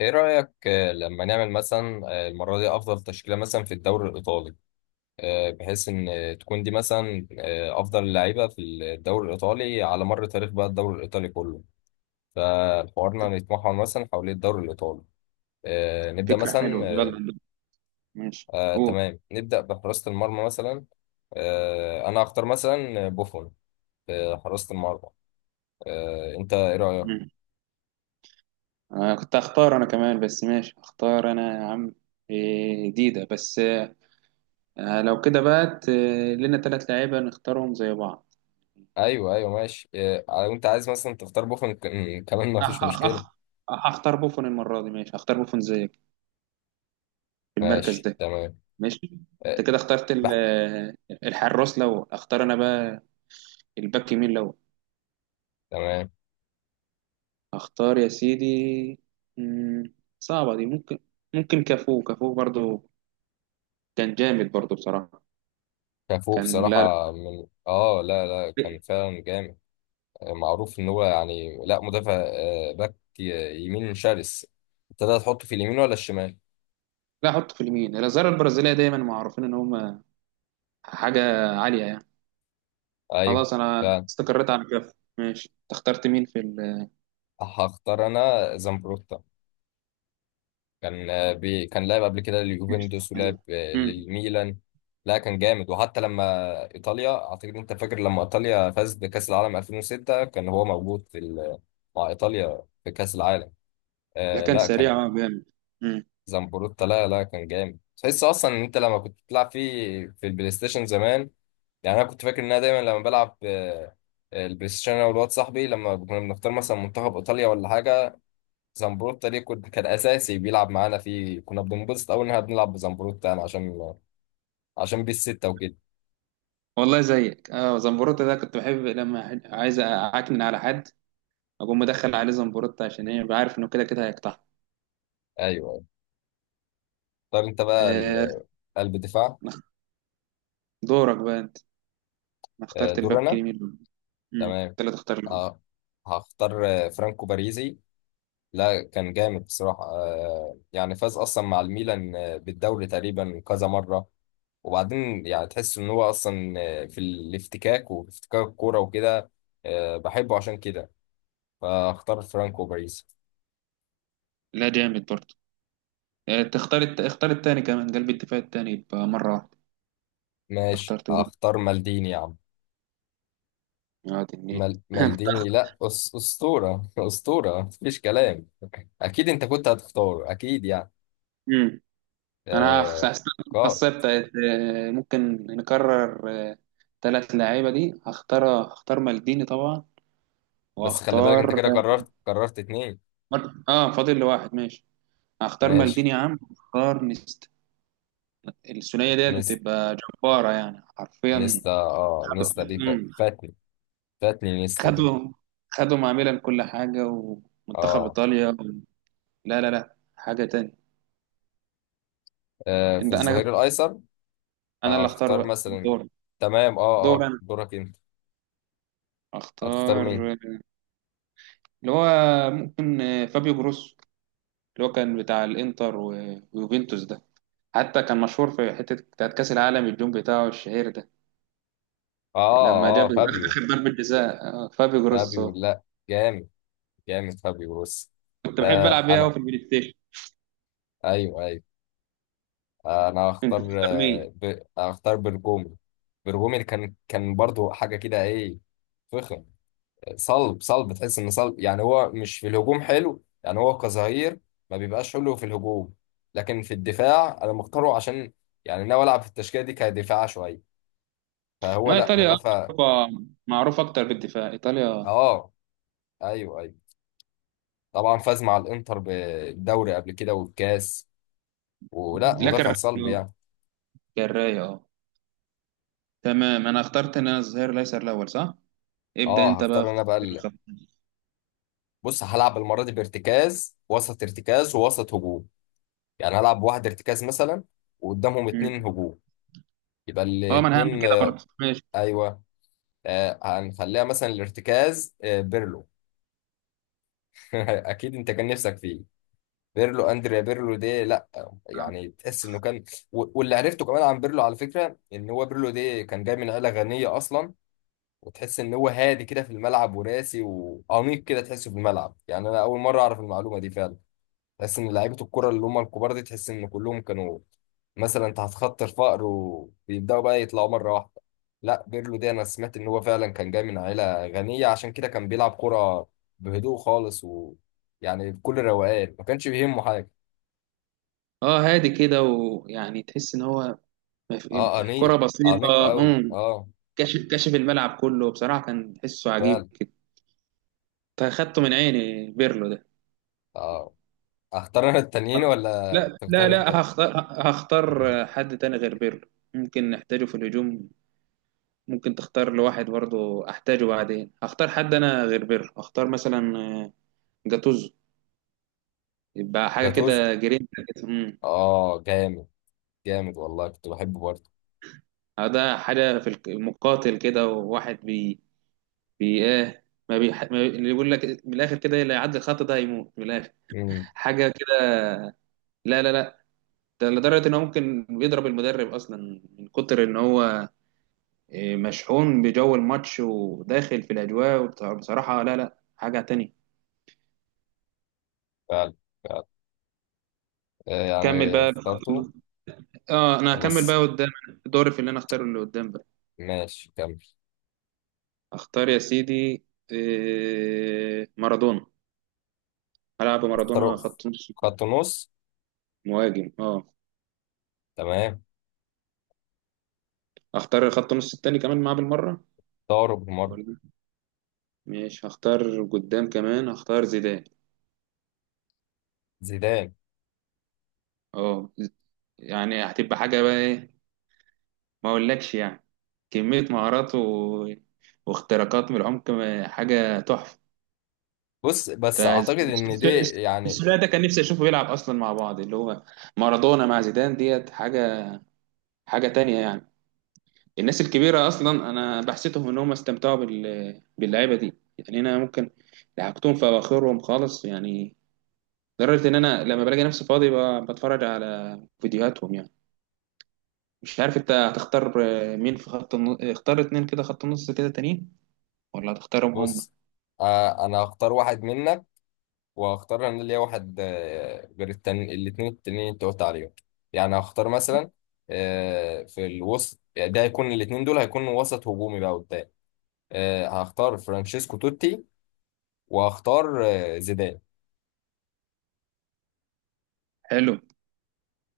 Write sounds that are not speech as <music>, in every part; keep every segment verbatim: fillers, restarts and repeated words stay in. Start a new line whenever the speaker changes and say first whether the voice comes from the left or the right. left: ايه رأيك، آه، لما نعمل مثلا، آه، المرة دي افضل تشكيلة مثلا في الدوري الايطالي، آه، بحيث ان آه، تكون دي مثلا آه، افضل لعيبة في الدوري الايطالي على مر تاريخ بقى الدوري الايطالي كله. فحوارنا نتمحور مثلا حوالين الدوري الايطالي. آه، نبدأ
right: فكرة
left: مثلا
right: حلوة،
left: آه،
right: يلا. ماشي،
left: آه،
right: قول.
left: تمام، نبدأ بحراسة المرمى مثلا. آه، انا هختار مثلا بوفون في حراسة المرمى. آه، انت ايه رأيك؟
right: مم. أنا كنت هختار أنا كمان، بس ماشي، هختار أنا يا عم. إيه، جديدة بس آه، آه، لو كده بقى ت- لنا تلات لعيبة نختارهم زي بعض.
left: ايوه، ايوه، ماشي، آه، وانت عايز مثلا تختار بوفون ك- كمان ما فيش
right: أخ أخ
left: مشكلة.
right: أخ. هختار بوفون المرة دي. ماشي، هختار بوفون زيك في المركز
left: ماشي،
right: ده.
left: تمام.
right: ماشي.
left: أه،
right: أنت كده اخترت ال-
left: بح-
right: الحراس. لو أختار أنا بقى الباك يمين، لو
left: تمام.
right: أختار يا سيدي. مم، صعبة دي. ممكن ممكن كافو. كافو برضو كان جامد برضو بصراحة.
left: كافو
right: كان لا،
left: بصراحة، من اه لا، لا، كان
right: لا.
left: فعلا جامد. معروف ان هو يعني لا مدافع، آه، باك ي- يمين شرس. ابتدى تحطه في اليمين ولا الشمال؟
right: احط في اليمين. الازهار البرازيليه دايما معروفين ان هم حاجه عاليه يعني.
left: ايوه،
right: خلاص، انا
left: فعلا.
right: استقريت على كده. ماشي، انت اخترت مين في ال...
left: هختار انا زامبروتا. كان آه، بي كان لعب قبل كده لليوفنتوس،
right: حلو.
left: ولعب آه،
right: امم،
left: للميلان. لا، كان جامد. وحتى لما ايطاليا، اعتقد انت فاكر لما ايطاليا فازت بكأس العالم ألفين وستة، كان هو موجود في ال- مع ايطاليا في كأس العالم.
right: لا،
left: آه
right: كان
left: لا،
right: سريع،
left: كان
right: اه جامد. امم
left: زنبروتا. لا، لا، كان جامد. تحس اصلا ان انت لما كنت بتلعب فيه في البلاي ستيشن زمان، يعني انا كنت فاكر ان انا دايما لما بلعب آه، البلاي ستيشن انا والواد صاحبي، لما كنا بنختار مثلا منتخب ايطاليا ولا حاجه، زنبروتا ليه كنت كان اساسي بيلعب معانا فيه، كنا بننبسط قوي ان احنا بنلعب بزنبروتا يعني عشان عشان بيه السته وكده.
right: والله زيك، اه زمبروتا ده كنت بحب لما ح- عايز اعكنن على حد، اقوم مدخل عليه زمبروتا. عشان ايه؟ ببقى عارف انه كده كده هيقطع.
left: ايوه. اختار انت بقى
right: آه
left: ال- قلب دفاع.
right: نخ- دورك بقى انت. انا
left: آه،
right: اخترت
left: دور
right: الباك
left: انا.
right: اليمين. امم
left: تمام.
right: انت اللي تختار له.
left: اه هختار آه، فرانكو باريزي. لا، كان جامد بصراحة. آه، يعني فاز أصلا مع الميلان آه، بالدوري تقريبا كذا مرة. وبعدين يعني تحس إن هو أصلا آه، في الافتكاك وافتكاك الكورة وكده. آه، بحبه عشان كده. فاختار فرانكو باريس.
right: لا، جامد برضه. آه تختار الت- اختار التاني كمان، قلب الدفاع التاني يبقى مره واحده. انت
left: ماشي،
right: اخترت
left: هختار مالديني يا عم.
right: وادي النيل.
left: مال مالديني،
right: <laughs>
left: لا. أس أسطورة <laughs> أسطورة، مفيش كلام. أكيد أنت كنت هتختار أكيد يعني.
right: أمم. انا
left: آه،
right: خصبت.
left: قائد.
right: ممكن نكرر ثلاث لعيبه دي. هختار هختار مالديني طبعا،
left: بس خلي بالك، أنت
right: وهختار...
left: كده قررت قررت اتنين.
right: اه، فاضل لي واحد، ماشي. هختار
left: ماشي.
right: مالديني يا عم، هختار نيستا. الثنائيه ديت
left: اتنين.
right: بتبقى جباره يعني حرفيا.
left: نيستا، اه
right: خدوا.
left: نيستا دي فا-
right: أمم.
left: فاتني. فاتني نيستا دي.
right: خدوا خدوا مع ميلان كل حاجه، ومنتخب
left: اه
right: ايطاليا و... لا، لا، لا، حاجه تانية.
left: آه، في
right: انت انا
left: الظهير الايسر
right: انا اللي اختار
left: هختار
right: بقى.
left: مثلا.
right: دور
left: تمام. اه اه
right: دور انا.
left: دورك انت. هتختار
right: اختار
left: مين؟
right: اللي هو ممكن آه، فابيو جروسو، اللي هو كان بتاع الانتر و- ويوفنتوس ده. حتى كان مشهور في حتة بتاعت كأس العالم، الجون بتاعه الشهير ده
left: اه
right: لما جاب
left: اه فابيو،
right: آخر ضربة جزاء آه، فابيو
left: فابيو
right: جروسو.
left: لا، جامد جامد، فابيو بص.
right: كنت بحب
left: آه
right: ألعب بيها أوي
left: انا
right: في البلاي ستيشن.
left: ايوه، ايوه. آه، انا
right: كنت
left: هختار
right: بتختار مين؟
left: آه، ب... هختار برجومي. برجومي كان كان برضو حاجه كده ايه. فخم. صلب صلب، تحس ان صلب يعني، هو مش في الهجوم حلو، يعني هو كظهير ما بيبقاش حلو في الهجوم. لكن في الدفاع انا مختاره، عشان يعني ناوي العب في التشكيله دي كدفاع شويه، فهو
right: ما
left: لا
right: إيطاليا، آه،
left: مدافع.
right: أوروبا، معروفة أكتر بالدفاع، إيطاليا.
left: اه ايوه، ايوه، طبعا. فاز مع الانتر بالدوري قبل كده والكاس. ولا
right: لا،
left: مدافع صلب
right: كالراية.
left: يعني.
right: كالراية، أه. تمام، أنا اخترت إن أنا الظهير الأيسر الأول، صح؟ ابدأ
left: اه
right: أنت بقى
left: هختار
right: في
left: انا بقى
right: في
left: ال-
right: الخط.
left: بص، هلعب المره دي بارتكاز وسط، ارتكاز ووسط هجوم. يعني هلعب واحد ارتكاز مثلا، وقدامهم
right: مم.
left: اتنين هجوم. يبقى
right: أه، ما أنا هعمل
left: الاتنين
right: كده
left: آه،
right: برضه، ماشي.
left: ايوه. آه، هنخليها مثلا الارتكاز آه، بيرلو. <laughs> اكيد انت كان نفسك فيه. بيرلو، اندريا بيرلو ده لا،
right: أه.
left: يعني تحس انه كان. و- واللي عرفته كمان عن بيرلو على فكره، ان هو بيرلو ده كان جاي من عيله غنيه اصلا. وتحس ان هو هادي كده في الملعب وراسي وانيق كده، تحسه في الملعب. يعني انا اول مره اعرف المعلومه دي فعلا. تحس ان لعيبه الكره اللي هم الكبار دي، تحس ان كلهم كانوا مثلا تحت خط الفقر وبيبداوا بقى يطلعوا مره واحده. لا، بيرلو ده انا سمعت ان هو فعلا كان جاي من عيله غنيه، عشان كده كان بيلعب كره بهدوء خالص ويعني بكل روقان، ما كانش بيهمه حاجه.
right: آه، هادي كده، ويعني تحس إن هو ما في-
left: اه
right: يبقى
left: انيق،
right: كرة
left: انيق
right: بسيطة.
left: قوي.
right: امم.
left: اه
right: كشف كشف الملعب كله بصراحة، كان تحسه عجيب
left: فعلا.
right: كده. فاخدته من عيني، بيرلو ده.
left: اه اختار انا التانيين ولا
right: لا، لا،
left: تختار
right: لا،
left: انت؟
right: هختار. هختار
left: <laughs>
right: حد تاني غير بيرلو، ممكن نحتاجه في الهجوم. ممكن تختار لواحد برضه، احتاجه بعدين. هختار حد انا غير بيرلو، هختار مثلا آه، جاتوزو. يبقى حاجة
left: جاتوزو.
right: كده، جرينتا كده. امم.
left: اه جامد، جامد، والله كنت بحبه برضه.
right: ده حاجة في الك- المقاتل كده، وواحد بي بي ايه، ما بيح... ما بي... اللي يقول لك من الاخر كده، اللي يعدي الخط ده هيموت من الاخر.
left: امم
right: حاجة كده. لا، لا، لا، ده لدرجة ان هو ممكن بيضرب المدرب اصلا من كتر ان هو إيه، مشحون بجو الماتش وداخل في الاجواء وبت- بصراحة. لا، لا، حاجة تانية.
left: فعلا، فعلا. آه،
right: كمل
left: يعني
right: بقى.
left: اخترته.
right: اه، انا هكمل بقى
left: خلاص،
right: قدام، دوري في اللي انا اختاره اللي قدام بقى.
left: ماشي، كمل.
right: اختار يا سيدي، إيه، مارادونا. هلعب مارادونا
left: الطرف،
right: خط نص
left: خط نص.
right: مهاجم، اه.
left: تمام.
right: اختار خط نص التاني كمان معاه بالمرة،
left: طارق بمر.
right: ولا ماشي، هختار قدام كمان. هختار زيدان.
left: زيدان.
right: اه، يعني هتبقى حاجة بقى ايه، ما اقولكش يعني، كمية مهارات و... واختراقات من العمق ما- حاجة تحفة.
left: بص، بس
right: تا-
left: اعتقد ان دي
right: الس-
left: يعني.
right: الثلاثي ده كان نفسي اشوفه بيلعب اصلا مع بعض، اللي هو مارادونا مع زيدان ديت. حاجة. حاجة تانية يعني. الناس الكبيرة اصلا، انا بحسيتهم ان هم استمتعوا بال... باللعيبة دي يعني. انا ممكن لحقتهم في اواخرهم خالص يعني، لدرجة ان انا لما بلاقي نفسي فاضي ب... بتفرج على فيديوهاتهم يعني. مش عارف انت هتختار آه، مين في خط النص. اختار اتنين كده خط النص كده تانيين، ولا هتختارهم هم؟
left: بص، آه انا هختار واحد منك، وهختار انا ليا واحد آه غير التاني. الاتنين التانيين انت قلت عليهم. يعني هختار
right: م.
left: مثلا آه في الوسط. يعني ده هيكون الاتنين دول، هيكونوا وسط هجومي بقى قدام. آه هختار فرانشيسكو توتي، وهختار آه زيدان.
right: حلو.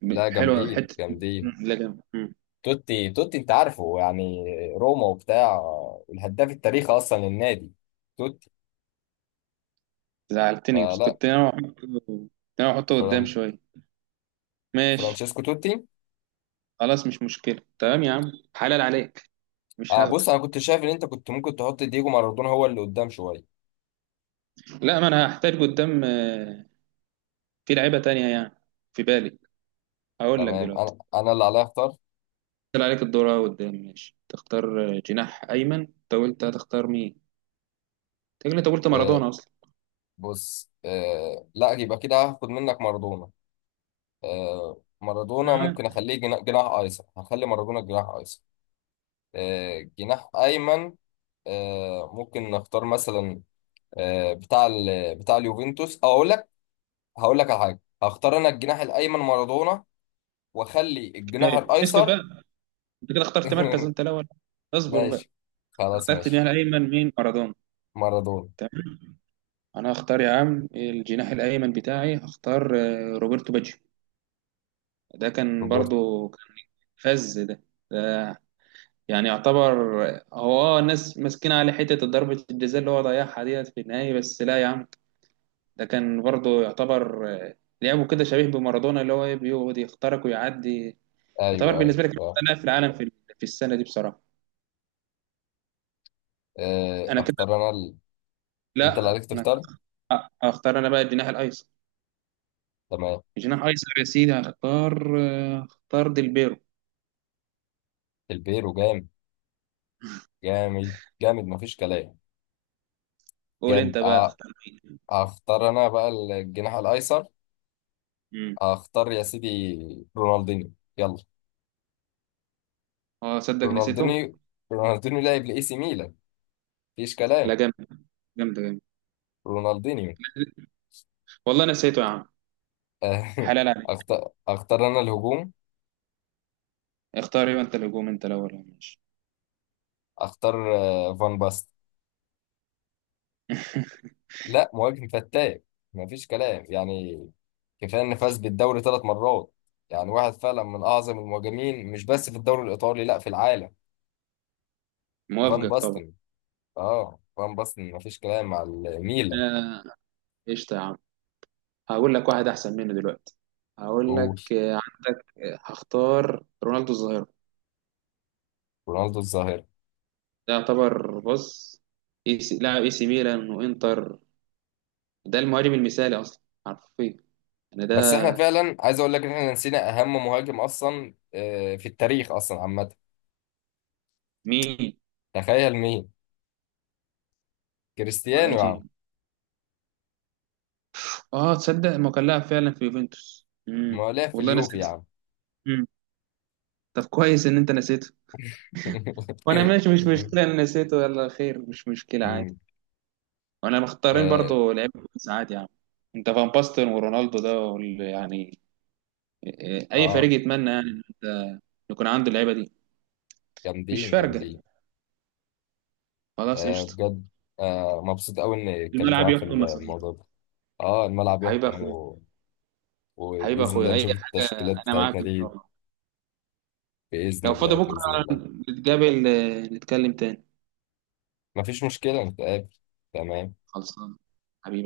right: ب-
left: لا،
right: حلو
left: جامدين،
right: حتة.
left: جامدين.
right: م. لا، جامد. م.
left: توتي، توتي انت عارفه يعني، روما وبتاع، والهداف التاريخي اصلا للنادي. توتي.
right: زعلتني، بس
left: فلا
right: كنت انا احطه كنت انا احطه قدام
left: فران...
right: شوية. ماشي،
left: فرانشيسكو توتي.
right: خلاص، مش مشكلة. تمام يا عم، حلال عليك، مش
left: آه
right: هاخده.
left: بص، انا كنت شايف ان انت كنت ممكن تحط دييجو مارادونا، هو اللي قدام شويه.
right: لا، ما انا هحتاج قدام آه، في لعيبة تانية يعني في بالي، هقول لك
left: تمام.
right: دلوقتي.
left: انا انا اللي عليا اختار.
right: طلع عليك الدور أهو قدام. ماشي، تختار آه، جناح ايمن. انت قلت هتختار مين؟ انت كده- انت قلت مارادونا
left: آه
right: اصلا.
left: بص، آه لا يبقى كده هاخد منك مارادونا. آه مارادونا
right: معاك.
left: ممكن اخليه جنا- جناح ايسر. هخلي مارادونا جناح ايسر. آه جناح ايمن. آه ممكن نختار مثلا آه، بتاع ال بتاع اليوفنتوس، او اقول لك، هقول لك على حاجه. هختار انا الجناح الايمن مارادونا، واخلي الجناح
right: كفاية. اسكت
left: الايسر.
right: بقى. انت كده اخترت مركز
left: <laughs>
right: انت الاول. اصبر بقى.
left: ماشي، خلاص
right: اخترت
left: ماشي.
right: جناح ايمن مين؟ مارادونا.
left: مارادونا.
right: انا هختار يا عم الجناح الايمن بتاعي. هختار آه، روبرتو باجيو. ده كان
left: روبرت
right: برضو كان فز ده، ده يعني يعتبر آه، هو اه الناس ماسكين عليه حته ضربه الجزاء اللي هو ضيعها ديت في النهايه، بس لا يا عم. ده كان برضو يعتبر آه، لعبه كده شبيه بمارادونا، اللي هو إيه، بيقعد يخترق ويعدي. يعتبر
left: ايوه، ايوه.
right: بالنسبه لي كان
left: آه،
right: أحسن لاعب في العالم في في السنه دي بصراحه.
left: آه،
right: انا كده.
left: اختار انا ال... انت اللي
right: لا،
left: عليك
right: انا
left: تختار.
right: هختار انا بقى الجناح الايسر.
left: تمام.
right: الجناح الايسر يا سيدي، هختار آه، هختار ديلبيرو.
left: البيرو جامد، جامد جامد، مفيش كلام.
right: قول
left: جامد.
right: انت بقى،
left: آه،
right: تختار.
left: اختار انا بقى الجناح الايسر.
right: امم،
left: اختار يا سيدي رونالدينيو، يلا.
right: اه، صدق نسيته.
left: رونالدينيو، رونالدينيو لاعب لاي سي ميلان، مفيش
right: لا،
left: كلام.
right: جامد جامد جامد.
left: رونالدينيو.
right: والله نسيته يا عم، حلال عليك.
left: اختار <laughs> اختار انا الهجوم.
right: اختار ايه انت؟ الهجوم. انت الاول، يا ماشي.
left: اختار آه، فان باست.
right: <laughs>
left: لا، مهاجم فتاك، مفيش كلام يعني. كفايه ان فاز بالدوري ثلاث مرات. يعني واحد فعلا من اعظم المهاجمين، مش بس في الدوري الايطالي، لا، في العالم. فان
right: موافقك طبعا.
left: باستن. اه فان باستن، مفيش كلام، مع الميلان.
right: آه، قشطة يا عم. هقول لك واحد أحسن منه دلوقتي. هقول لك
left: وش-
right: آه، عندك آه، هختار رونالدو الظاهرة.
left: رونالدو الظاهره.
right: ده يعتبر، بص، إي سي- لاعب اي سي ميلان وانتر. ده المهاجم المثالي أصلا حرفيا يعني. ده
left: بس احنا فعلا عايز اقول لك ان احنا نسينا اهم مهاجم اصلا، آه، في التاريخ اصلا عامه.
right: مين؟
left: تخيل مين. كريستيانو يا عم.
right: مهاجم، اه. تصدق ما كان لاعب فعلا في يوفنتوس؟
left: ما
right: امم.
left: هو لعب في
right: والله
left: اليوفي يا
right: نسيت.
left: عم.
right: طب كويس ان انت نسيته. وانا ماشي، مش
left: <laughs>
right: مشكله، انا نسيته، يلا خير، مش مشكله عادي.
left: مم.
right: وانا مختارين
left: اه
right: برضو لعيبه كويس عادي يعني. انت فان باستن ورونالدو ده وال- يعني آه، اي
left: آه.
right: فريق يتمنى يعني ان انت يكون عنده اللعيبه دي. مش
left: جامدين،
right: فارقه،
left: جامدين.
right: خلاص،
left: آه
right: قشطه.
left: بجد. آه مبسوط قوي اني اتكلمت
right: الملعب
left: معاك في
right: يحكم مساطيل.
left: الموضوع ده. اه الملعب
right: حبيب
left: يحكم
right: اخوي.
left: و...
right: حبيب
left: وباذن الله
right: اخوي، اي
left: نشوف
right: حاجه.
left: التشكيلات
right: انا معاك
left: بتاعتنا
right: ان شاء
left: دي.
right: الله.
left: باذن
right: لو فاضي
left: الله،
right: بكره
left: باذن الله.
right: نتقابل، آه، نتكلم تاني.
left: مفيش مشكله، نتقابل. تمام.
right: خلصان. حبيبي.